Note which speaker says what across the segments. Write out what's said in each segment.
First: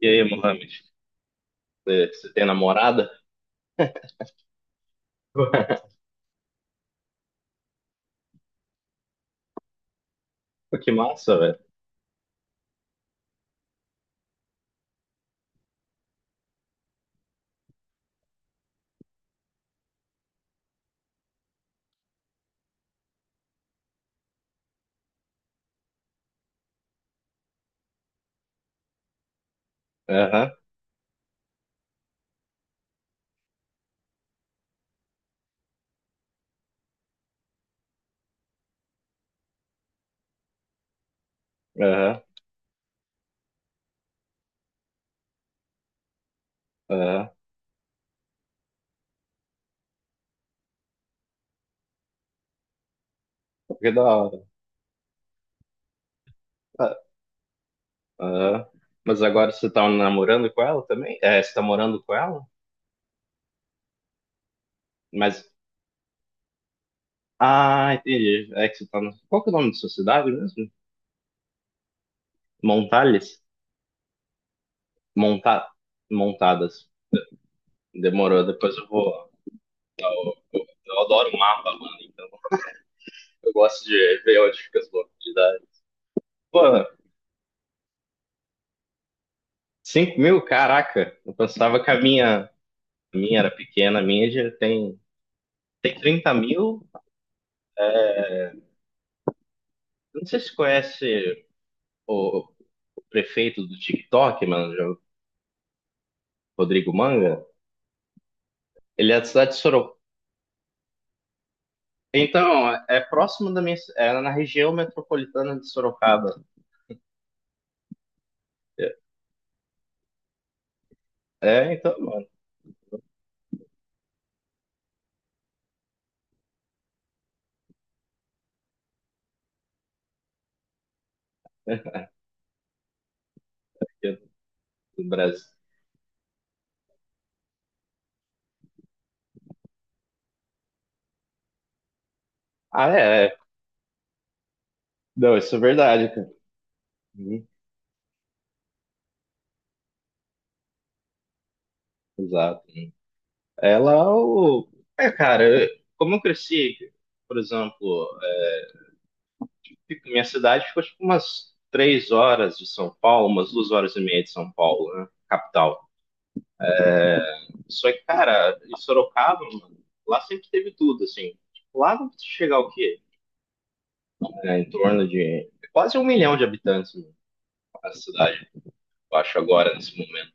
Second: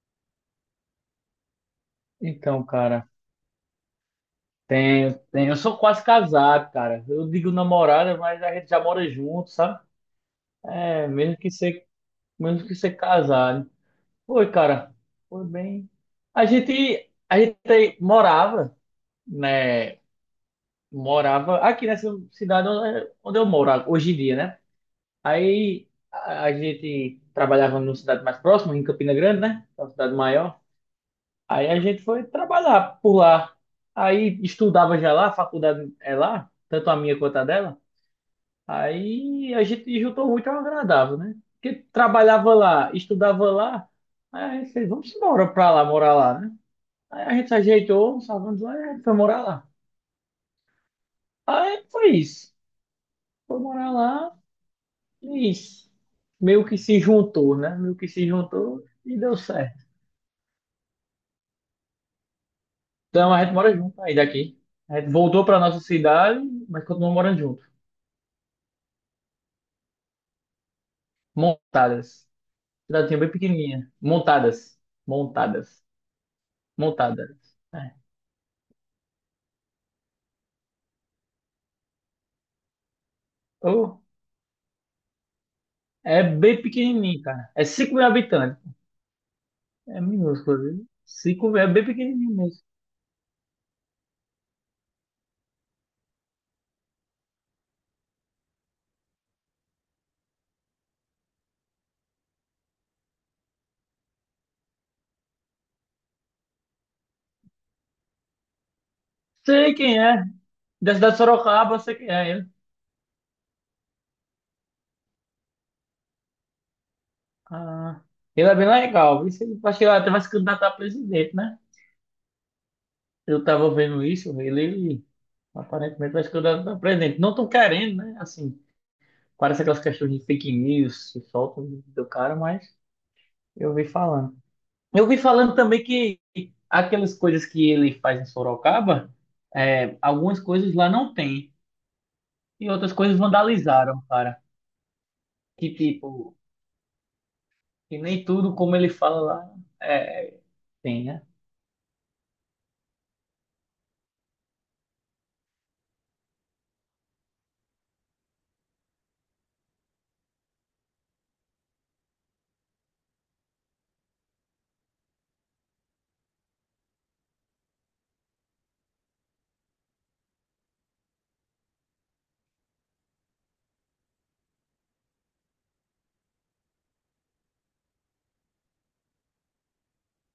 Speaker 1: E aí, Mohamed, você tem
Speaker 2: Então, cara,
Speaker 1: namorada?
Speaker 2: tenho, tenho. Eu sou quase casado, cara. Eu digo namorada, mas a gente já mora junto, sabe?
Speaker 1: Pô, que
Speaker 2: É,
Speaker 1: massa, velho.
Speaker 2: mesmo que ser casado. Foi, cara. Foi bem. A gente morava, né? Morava aqui nessa cidade onde eu moro hoje em dia, né? Aí a gente trabalhava numa cidade mais próxima, em Campina Grande, né? Uma cidade
Speaker 1: Aham,
Speaker 2: maior. Aí a gente foi trabalhar por lá. Aí estudava já lá, a faculdade é lá, tanto a minha quanto a dela. Aí a gente juntou muito ao agradável, né? Porque
Speaker 1: aham,
Speaker 2: trabalhava lá, estudava lá. Aí a gente fez, vamos embora pra lá, morar lá, né? Aí
Speaker 1: aham.
Speaker 2: a gente se ajeitou, salvamos lá e a gente foi morar lá. Aí foi isso. Foi
Speaker 1: Que
Speaker 2: morar
Speaker 1: da
Speaker 2: lá
Speaker 1: hora.
Speaker 2: e isso. Meio que
Speaker 1: Ah,
Speaker 2: se juntou, né? Meio que se
Speaker 1: aham.
Speaker 2: juntou e
Speaker 1: Mas
Speaker 2: deu
Speaker 1: agora você
Speaker 2: certo.
Speaker 1: tá namorando com ela também? É, você tá morando com ela?
Speaker 2: Então a gente mora junto aí daqui. A gente
Speaker 1: Mas.
Speaker 2: voltou pra nossa cidade, mas continuamos morando junto.
Speaker 1: Ah, entendi. É que você tá, qual que é o nome da sua cidade mesmo?
Speaker 2: Montadas. Cidadinha bem
Speaker 1: Montales.
Speaker 2: pequenininha. Montadas.
Speaker 1: Monta...
Speaker 2: Montadas.
Speaker 1: Montadas.
Speaker 2: Montadas. É,
Speaker 1: Demorou, depois eu vou. Eu adoro mapa, mano, então eu gosto
Speaker 2: oh,
Speaker 1: de ver onde fica as localidades.
Speaker 2: é
Speaker 1: Pô,
Speaker 2: bem pequenininho, cara. É 5 mil habitantes. É
Speaker 1: cinco mil?
Speaker 2: minúsculo, viu?
Speaker 1: Caraca! Eu
Speaker 2: 5 mil, é
Speaker 1: pensava
Speaker 2: bem
Speaker 1: que a
Speaker 2: pequenininho
Speaker 1: minha,
Speaker 2: mesmo.
Speaker 1: a minha era pequena, a minha já tem. Trinta mil. Não sei se você conhece o, o prefeito do TikTok, mano, o Rodrigo Manga. Ele é da cidade de
Speaker 2: Sei
Speaker 1: Sorocaba.
Speaker 2: quem é. Da cidade de Sorocaba, eu sei quem é ele.
Speaker 1: Então, é próximo da minha, é na região metropolitana de Sorocaba.
Speaker 2: Ah, ele é bem legal. Isso aí, acho que ele até vai se candidatar a presidente, né?
Speaker 1: É, então, mano,
Speaker 2: Eu tava vendo isso, ele aparentemente vai se candidatar a presidente. Não tão querendo, né? Assim, parece aquelas questões de fake news que soltam do cara, mas eu vi
Speaker 1: que é
Speaker 2: falando. Eu
Speaker 1: do
Speaker 2: vi
Speaker 1: Brasil.
Speaker 2: falando também que aquelas coisas que ele faz em Sorocaba, é, algumas coisas lá não tem. E
Speaker 1: Ah,
Speaker 2: outras coisas
Speaker 1: é, é.
Speaker 2: vandalizaram, cara.
Speaker 1: Não, isso é
Speaker 2: Que
Speaker 1: verdade,
Speaker 2: tipo,
Speaker 1: cara. Uhum,
Speaker 2: que nem tudo como ele fala lá é, tem, né?
Speaker 1: exato. Ela, é o. É, cara, como eu cresci, por exemplo, minha cidade ficou tipo umas três horas de São Paulo, umas duas horas e meia de São Paulo, né? Capital. Só que, cara, em Sorocaba, mano, lá sempre teve tudo, assim. Lá vai chegar o quê? É, em torno de quase um milhão de habitantes, mano, a cidade, eu acho, agora, nesse momento.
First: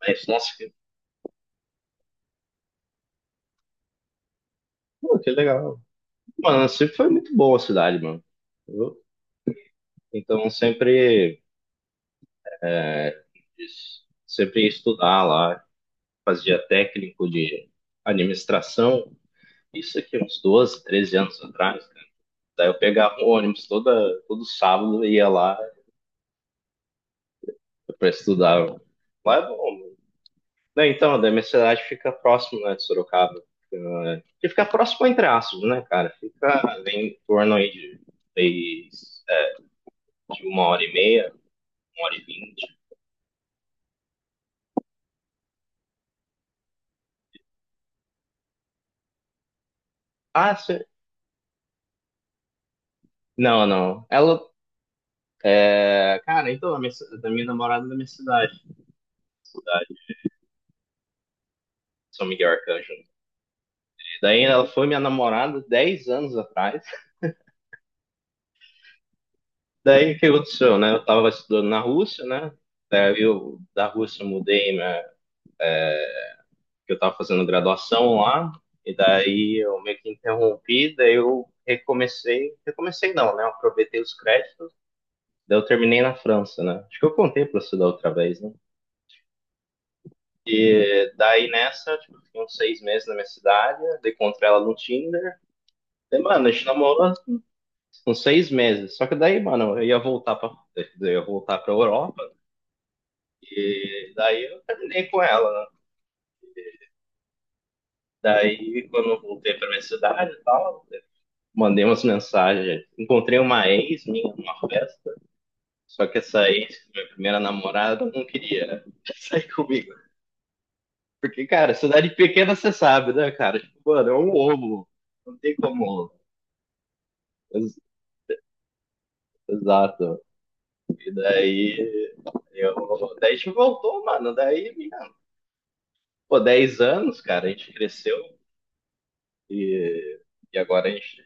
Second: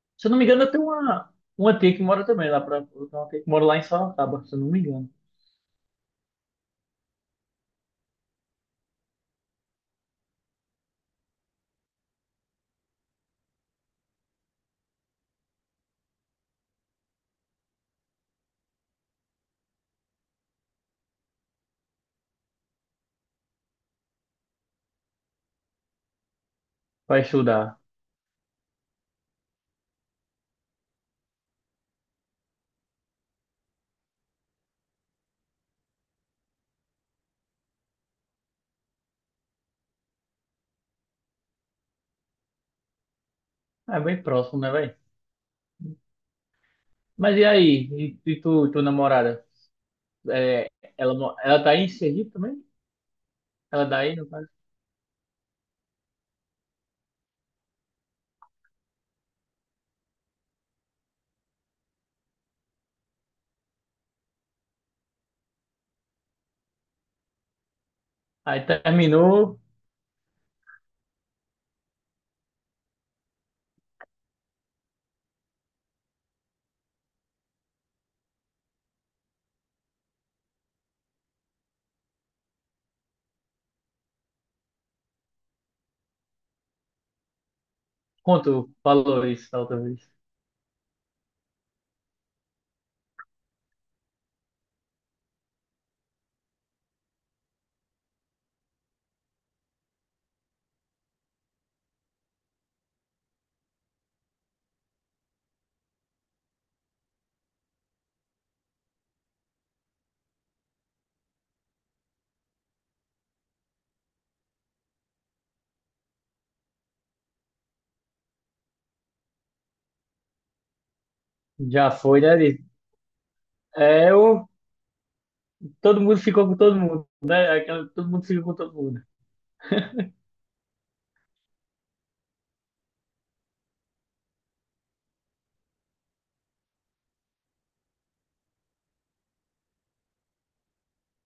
Speaker 1: Mas,
Speaker 2: Se eu não me
Speaker 1: nossa,
Speaker 2: engano, eu
Speaker 1: que,
Speaker 2: tenho uma tia que mora também lá pra, eu tenho uma tia que mora lá em Sorocaba, se eu não me engano.
Speaker 1: pô, que legal. Mano, sempre foi muito boa a cidade, mano. Eu- Então, sempre, é, como diz, sempre ia estudar lá, fazia técnico de administração, isso aqui uns 12 13 anos atrás, cara. Daí eu pegava o ônibus toda, todo sábado, ia lá,
Speaker 2: Vai estudar.
Speaker 1: para estudar. Lá é bom, né? Não, então, da minha cidade fica próximo, né, de Sorocaba. Fica, que fica próximo entre aspas, né, cara? Fica em torno aí de, três, é, de uma hora e meia, uma hora e vinte.
Speaker 2: Ah, é bem próximo, né, velho? Mas e aí? E tua namorada?
Speaker 1: Ah,
Speaker 2: É,
Speaker 1: cê...
Speaker 2: ela tá aí em Sergipe também?
Speaker 1: não,
Speaker 2: Ela
Speaker 1: não.
Speaker 2: daí, no
Speaker 1: Ela,
Speaker 2: caso?
Speaker 1: é, cara, então, a minha, da minha namorada da minha cidade, cidade São Miguel Arcanjo. Daí ela foi minha namorada 10 anos atrás.
Speaker 2: Aí terminou.
Speaker 1: Daí o que aconteceu, né? Eu tava estudando na Rússia, né? Daí eu, da Rússia, eu mudei minha, que eu estava fazendo graduação lá, e daí eu meio que interrompi, daí eu recomecei, recomecei não, né? Eu aproveitei os créditos, daí eu terminei na França, né? Acho que eu contei para você da outra vez, né?
Speaker 2: Conto falou isso da outra vez.
Speaker 1: E daí nessa, tipo, eu fiquei uns seis meses na minha cidade, daí encontrei ela no Tinder. E, mano, a gente namorou uns seis meses. Só que daí, mano, eu ia voltar pra Europa, daí eu terminei com ela, né? Daí, quando eu voltei pra minha cidade e tal, mandei umas mensagens. Encontrei uma ex minha numa festa, só que essa ex, minha primeira namorada, não queria sair comigo. Porque, cara,
Speaker 2: Já
Speaker 1: cidade
Speaker 2: foi, né?
Speaker 1: pequena você
Speaker 2: Liz?
Speaker 1: sabe, né, cara? Tipo, mano,
Speaker 2: É,
Speaker 1: é um
Speaker 2: eu,
Speaker 1: ovo. Não tem
Speaker 2: todo
Speaker 1: como.
Speaker 2: mundo ficou com todo mundo, né?
Speaker 1: Ex-
Speaker 2: Todo mundo ficou com todo mundo.
Speaker 1: Exato. E daí. Eu... Daí a gente voltou, mano. Daí, minha... pô, 10 anos, cara, a gente cresceu e, e agora a gente,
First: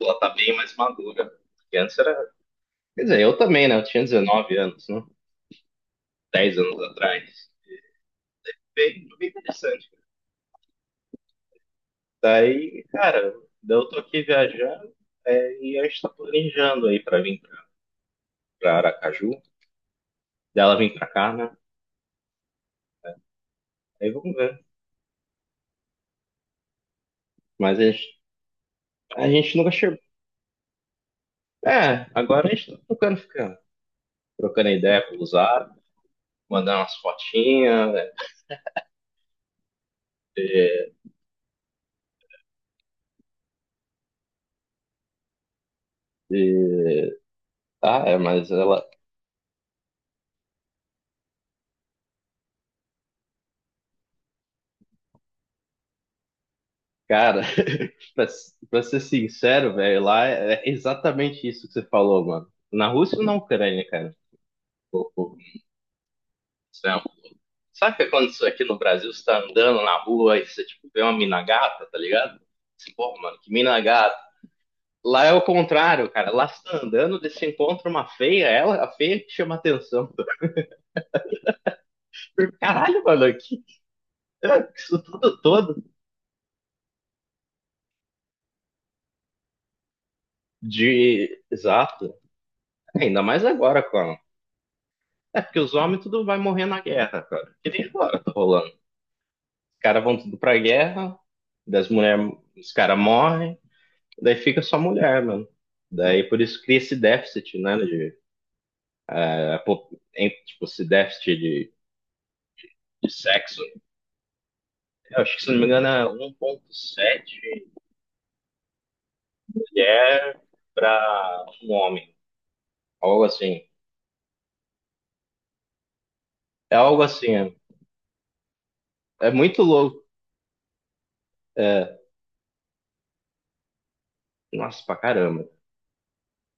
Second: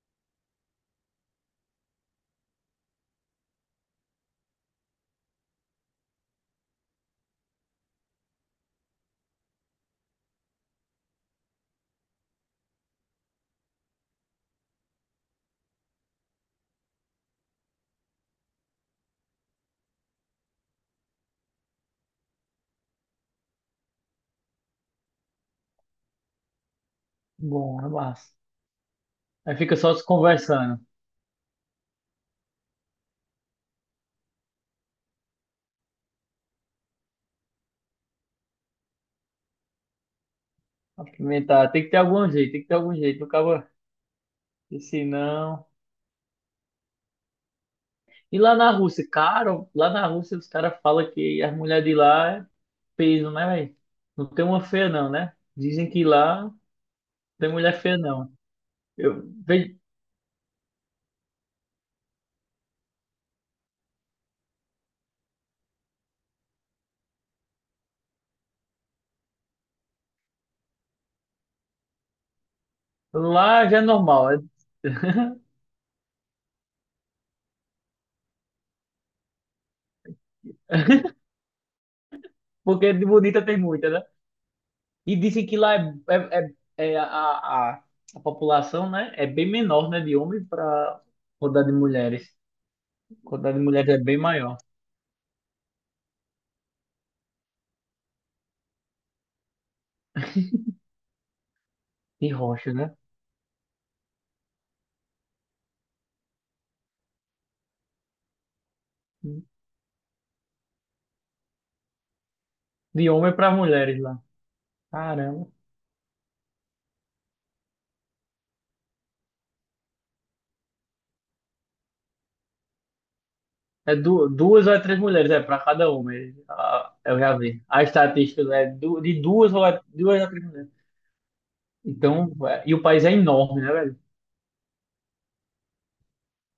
Speaker 1: ela tá bem mais madura. Porque antes era. Quer dizer, eu também, né? Eu tinha 19 anos, né? Dez anos atrás. Bem, bem interessante. Daí, cara, daí eu tô aqui viajando, é, e a gente tá planejando aí pra vir pra, Aracaju. Daí ela vem pra cá, né? Aí vamos ver. Mas
Speaker 2: Bom,
Speaker 1: a
Speaker 2: é
Speaker 1: gente,
Speaker 2: massa.
Speaker 1: a gente
Speaker 2: Aí
Speaker 1: nunca
Speaker 2: fica só
Speaker 1: chegou.
Speaker 2: se conversando.
Speaker 1: É, agora a gente tá trocando, ficando. Trocando ideia com o Zara, mandando umas fotinhas, né?
Speaker 2: Apimentar. Tem que ter algum jeito, tem que ter algum jeito. Não acaba, e se não.
Speaker 1: Ah, é,
Speaker 2: E
Speaker 1: mas
Speaker 2: lá na
Speaker 1: ela.
Speaker 2: Rússia, cara, lá na Rússia os caras falam que as mulheres de lá é peso, né, velho? Não tem uma feia, não, né? Dizem que lá não
Speaker 1: Cara,
Speaker 2: tem mulher feia,
Speaker 1: pra,
Speaker 2: não.
Speaker 1: pra ser
Speaker 2: Eu,
Speaker 1: sincero,
Speaker 2: vejo-
Speaker 1: velho, lá é exatamente isso que você falou, mano. Na Rússia ou na Ucrânia, cara? Pô, pô, isso é. Sabe o que aconteceu aqui no Brasil? Você tá andando na rua e você, tipo, vê uma mina gata, tá ligado? Você, pô, mano, que
Speaker 2: Lá
Speaker 1: mina
Speaker 2: já é
Speaker 1: gata.
Speaker 2: normal.
Speaker 1: Lá é o contrário, cara. Lá você tá andando, daí você encontra uma feia, ela, a feia que chama atenção.
Speaker 2: Porque
Speaker 1: Caralho,
Speaker 2: de
Speaker 1: mano,
Speaker 2: bonita tem
Speaker 1: aqui.
Speaker 2: muita, né?
Speaker 1: Isso
Speaker 2: E
Speaker 1: tudo
Speaker 2: dizem que lá
Speaker 1: todo
Speaker 2: é, é- é a população, né? É bem menor, né? De homens para
Speaker 1: de.
Speaker 2: quantidade de
Speaker 1: Exato.
Speaker 2: mulheres.
Speaker 1: Ainda
Speaker 2: A
Speaker 1: mais
Speaker 2: quantidade de
Speaker 1: agora,
Speaker 2: mulheres é bem
Speaker 1: cara.
Speaker 2: maior.
Speaker 1: É porque os homens tudo vai morrer na guerra, cara. Que nem agora tá rolando. Os caras vão tudo pra guerra, das
Speaker 2: De
Speaker 1: mulheres, os
Speaker 2: rocha, né?
Speaker 1: caras morrem, daí fica só mulher, mano. Daí por isso cria esse déficit, né, de é, em, tipo, esse déficit de,
Speaker 2: De
Speaker 1: de
Speaker 2: homem para
Speaker 1: sexo,
Speaker 2: mulheres lá.
Speaker 1: eu acho que,
Speaker 2: Caramba.
Speaker 1: se não me engano, é 1,7 mulher para um homem, algo assim.
Speaker 2: É du duas ou é três mulheres, é para cada homem.
Speaker 1: É
Speaker 2: Ah,
Speaker 1: algo
Speaker 2: eu já
Speaker 1: assim,
Speaker 2: vi. A estatística é du de
Speaker 1: é
Speaker 2: duas
Speaker 1: muito
Speaker 2: ou é,
Speaker 1: louco.
Speaker 2: duas a três mulheres.
Speaker 1: É,
Speaker 2: Então, e o país é enorme, né, velho?
Speaker 1: nossa, pra caramba.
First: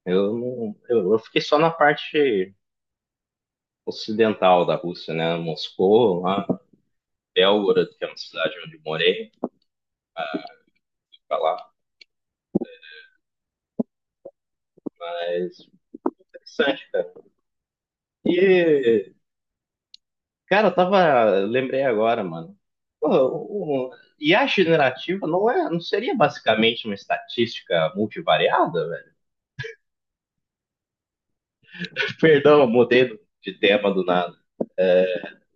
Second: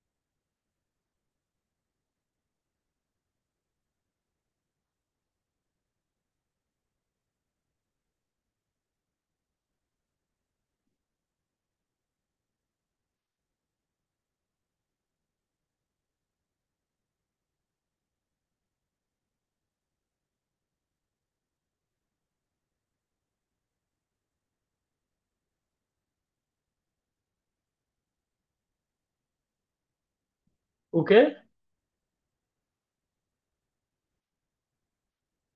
Speaker 1: Eu, eu fiquei só na parte ocidental da Rússia, né? Moscou, lá, Belgorod, que é uma cidade onde eu morei, pra lá. Mas interessante, cara. E, cara, eu tava. Lembrei agora, mano. Pô, IA generativa não é, não seria basicamente uma estatística multivariada, velho?
Speaker 2: O quê?
Speaker 1: Perdão, mudei de tema do nada. Vou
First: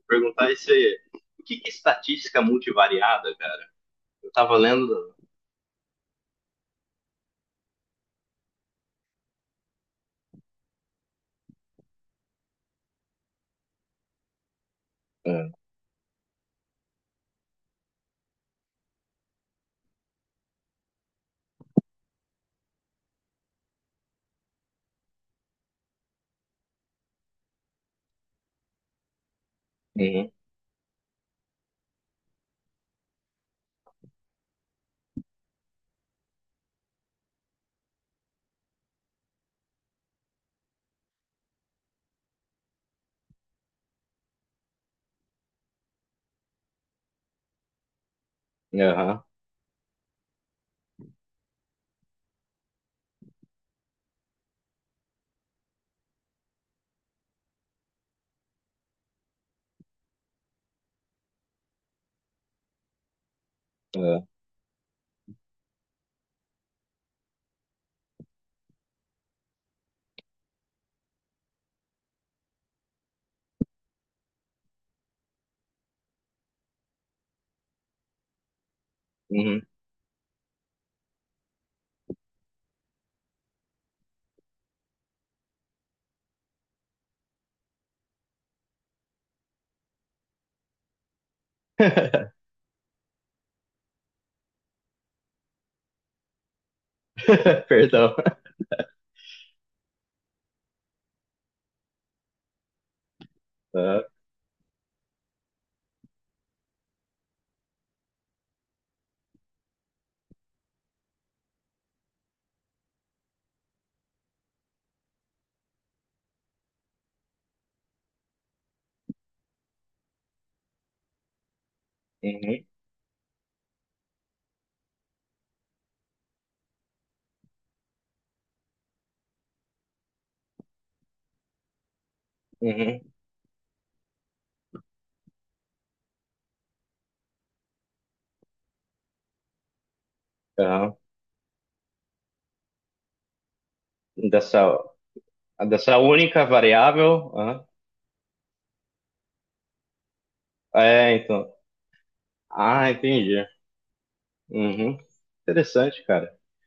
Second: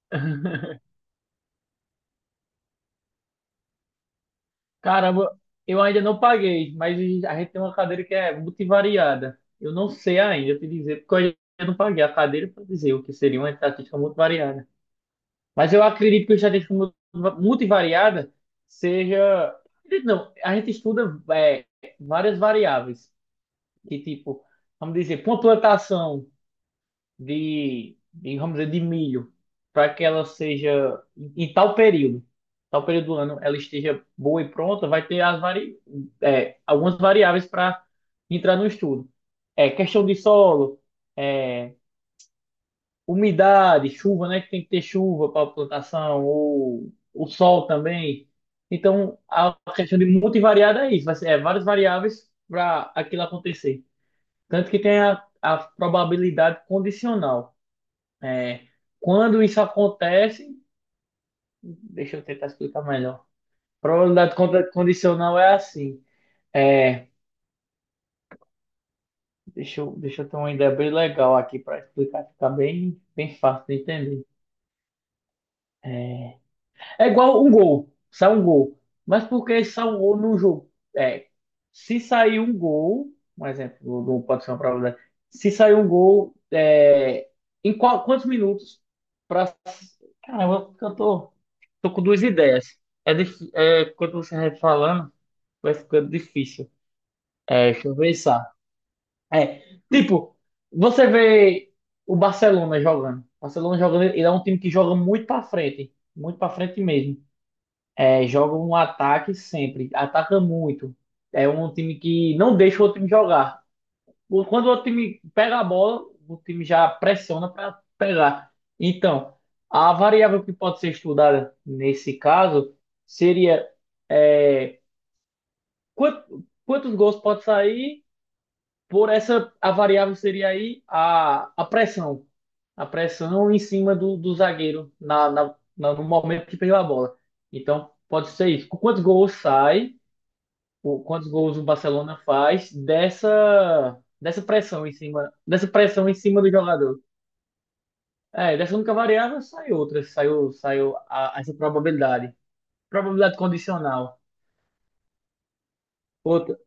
Speaker 1: perguntar isso aí. O que que é estatística multivariada, cara? Eu tava lendo.
Speaker 2: Caramba, eu ainda não paguei, mas a gente tem uma cadeira que é multivariada. Eu não sei ainda te dizer, porque eu ainda não paguei a cadeira para dizer o que seria uma estatística multivariada. Mas eu acredito que a estatística multivariada seja. Acredito. Não, a gente estuda é, várias variáveis, que tipo, vamos dizer, pontuação de, vamos dizer, de milho, para que ela
Speaker 1: Uhum,
Speaker 2: seja, em tal período do ano, ela esteja boa e pronta, vai ter algumas variáveis para entrar no estudo. É questão de solo, é, umidade, chuva, né? Que tem que ter chuva para a plantação, ou o sol também. Então,
Speaker 1: aham,
Speaker 2: a questão de multivariada é isso, vai ser é, várias variáveis para aquilo acontecer. Tanto que tem a probabilidade condicional. É, quando isso acontece, deixa eu tentar explicar melhor.
Speaker 1: aham,
Speaker 2: Probabilidade condicional é assim. É, deixa eu ter uma ideia bem legal aqui para explicar, ficar bem, bem fácil de entender. É, É igual um gol. Sai um gol. Mas por
Speaker 1: uhum.
Speaker 2: que sai um gol num jogo? Se sair um gol, um exemplo, não pode ser uma probabilidade. Se sair um gol, é, em quantos minutos? Para Caramba, porque eu tô com duas ideias. Quando você vai falando, vai ficando difícil. É, deixa eu
Speaker 1: Perdão.
Speaker 2: pensar. É, tipo, você vê o Barcelona jogando. O Barcelona
Speaker 1: Aham,
Speaker 2: jogando, ele é um time que joga muito pra frente. Muito pra frente mesmo. É, joga um ataque sempre, ataca muito. É um time que não deixa o outro time jogar. Quando o outro time pega a bola, o time já pressiona para pegar. Então, a variável que pode ser estudada nesse
Speaker 1: uhum,
Speaker 2: caso seria é, quant- quantos gols pode sair por essa a variável seria aí a pressão, a
Speaker 1: uhum,
Speaker 2: pressão, em cima do zagueiro no momento que pegou a bola. Então, pode ser isso. Quantos gols sai?
Speaker 1: aham.
Speaker 2: Quantos gols o Barcelona faz dessa
Speaker 1: Dessa, dessa
Speaker 2: pressão em cima
Speaker 1: única
Speaker 2: do jogador.
Speaker 1: variável. Aham.
Speaker 2: É, dessa única variável sai outra, saiu
Speaker 1: É, então.
Speaker 2: essa probabilidade,
Speaker 1: Ah, entendi.
Speaker 2: probabilidade condicional.
Speaker 1: Uhum. Interessante, cara.
Speaker 2: Outra,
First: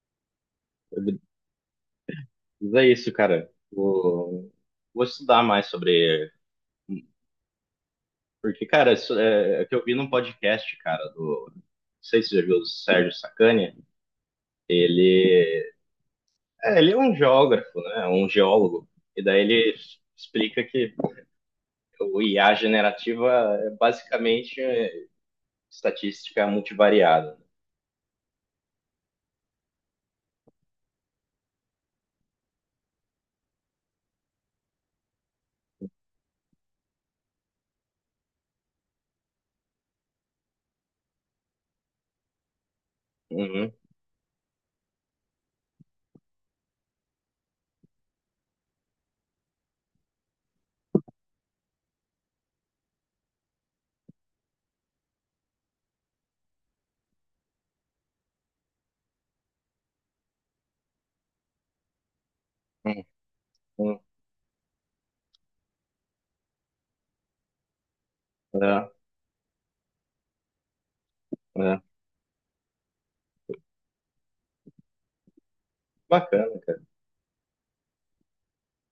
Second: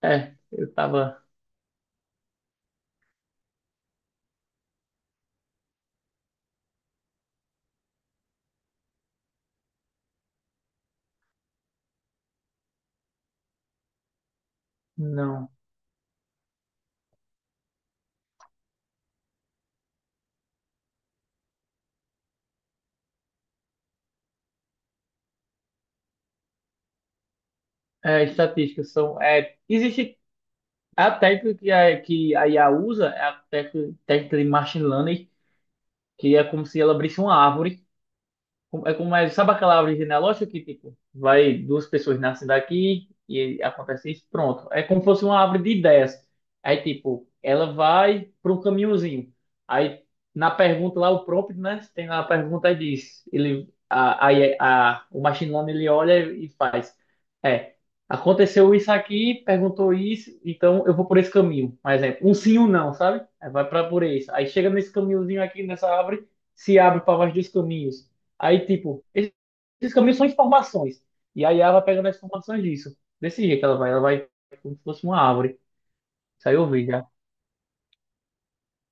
Speaker 2: é, eu
Speaker 1: Mas
Speaker 2: tava
Speaker 1: é isso, cara. Vou estudar mais sobre. Porque, cara, isso é que eu vi num podcast, cara, do. Não sei se você já viu o Sérgio Sacani.
Speaker 2: não,
Speaker 1: Ele ele é um geógrafo, né? Um geólogo. E daí ele explica que o IA generativa é basicamente estatística multivariada.
Speaker 2: é estatísticas são é existe a técnica que a IA usa é a técnica de machine learning que é como se ela abrisse uma árvore É como é, sabe aquela árvore genealógica que, tipo, vai duas pessoas nascem daqui e
Speaker 1: Uhum.
Speaker 2: acontece isso, pronto. É como se fosse uma árvore de ideias. Aí, tipo, ela vai para um caminhozinho. Aí, na pergunta lá, o prompt, né? Tem lá a pergunta e diz, ele, a, aí a, o machine learning, ele olha e faz. É, aconteceu isso aqui, perguntou isso, então eu vou por esse caminho. Um exemplo, um sim ou não, sabe? Aí vai para
Speaker 1: Uhum.
Speaker 2: por isso. Aí chega nesse caminhozinho aqui, nessa árvore, se abre para mais dois caminhos. Aí,
Speaker 1: É,
Speaker 2: tipo, esses caminhos são informações. E aí ela
Speaker 1: é.
Speaker 2: vai pegando as informações disso. Desse jeito ela vai, como se fosse uma árvore. Isso aí
Speaker 1: Bacana.
Speaker 2: eu vi já.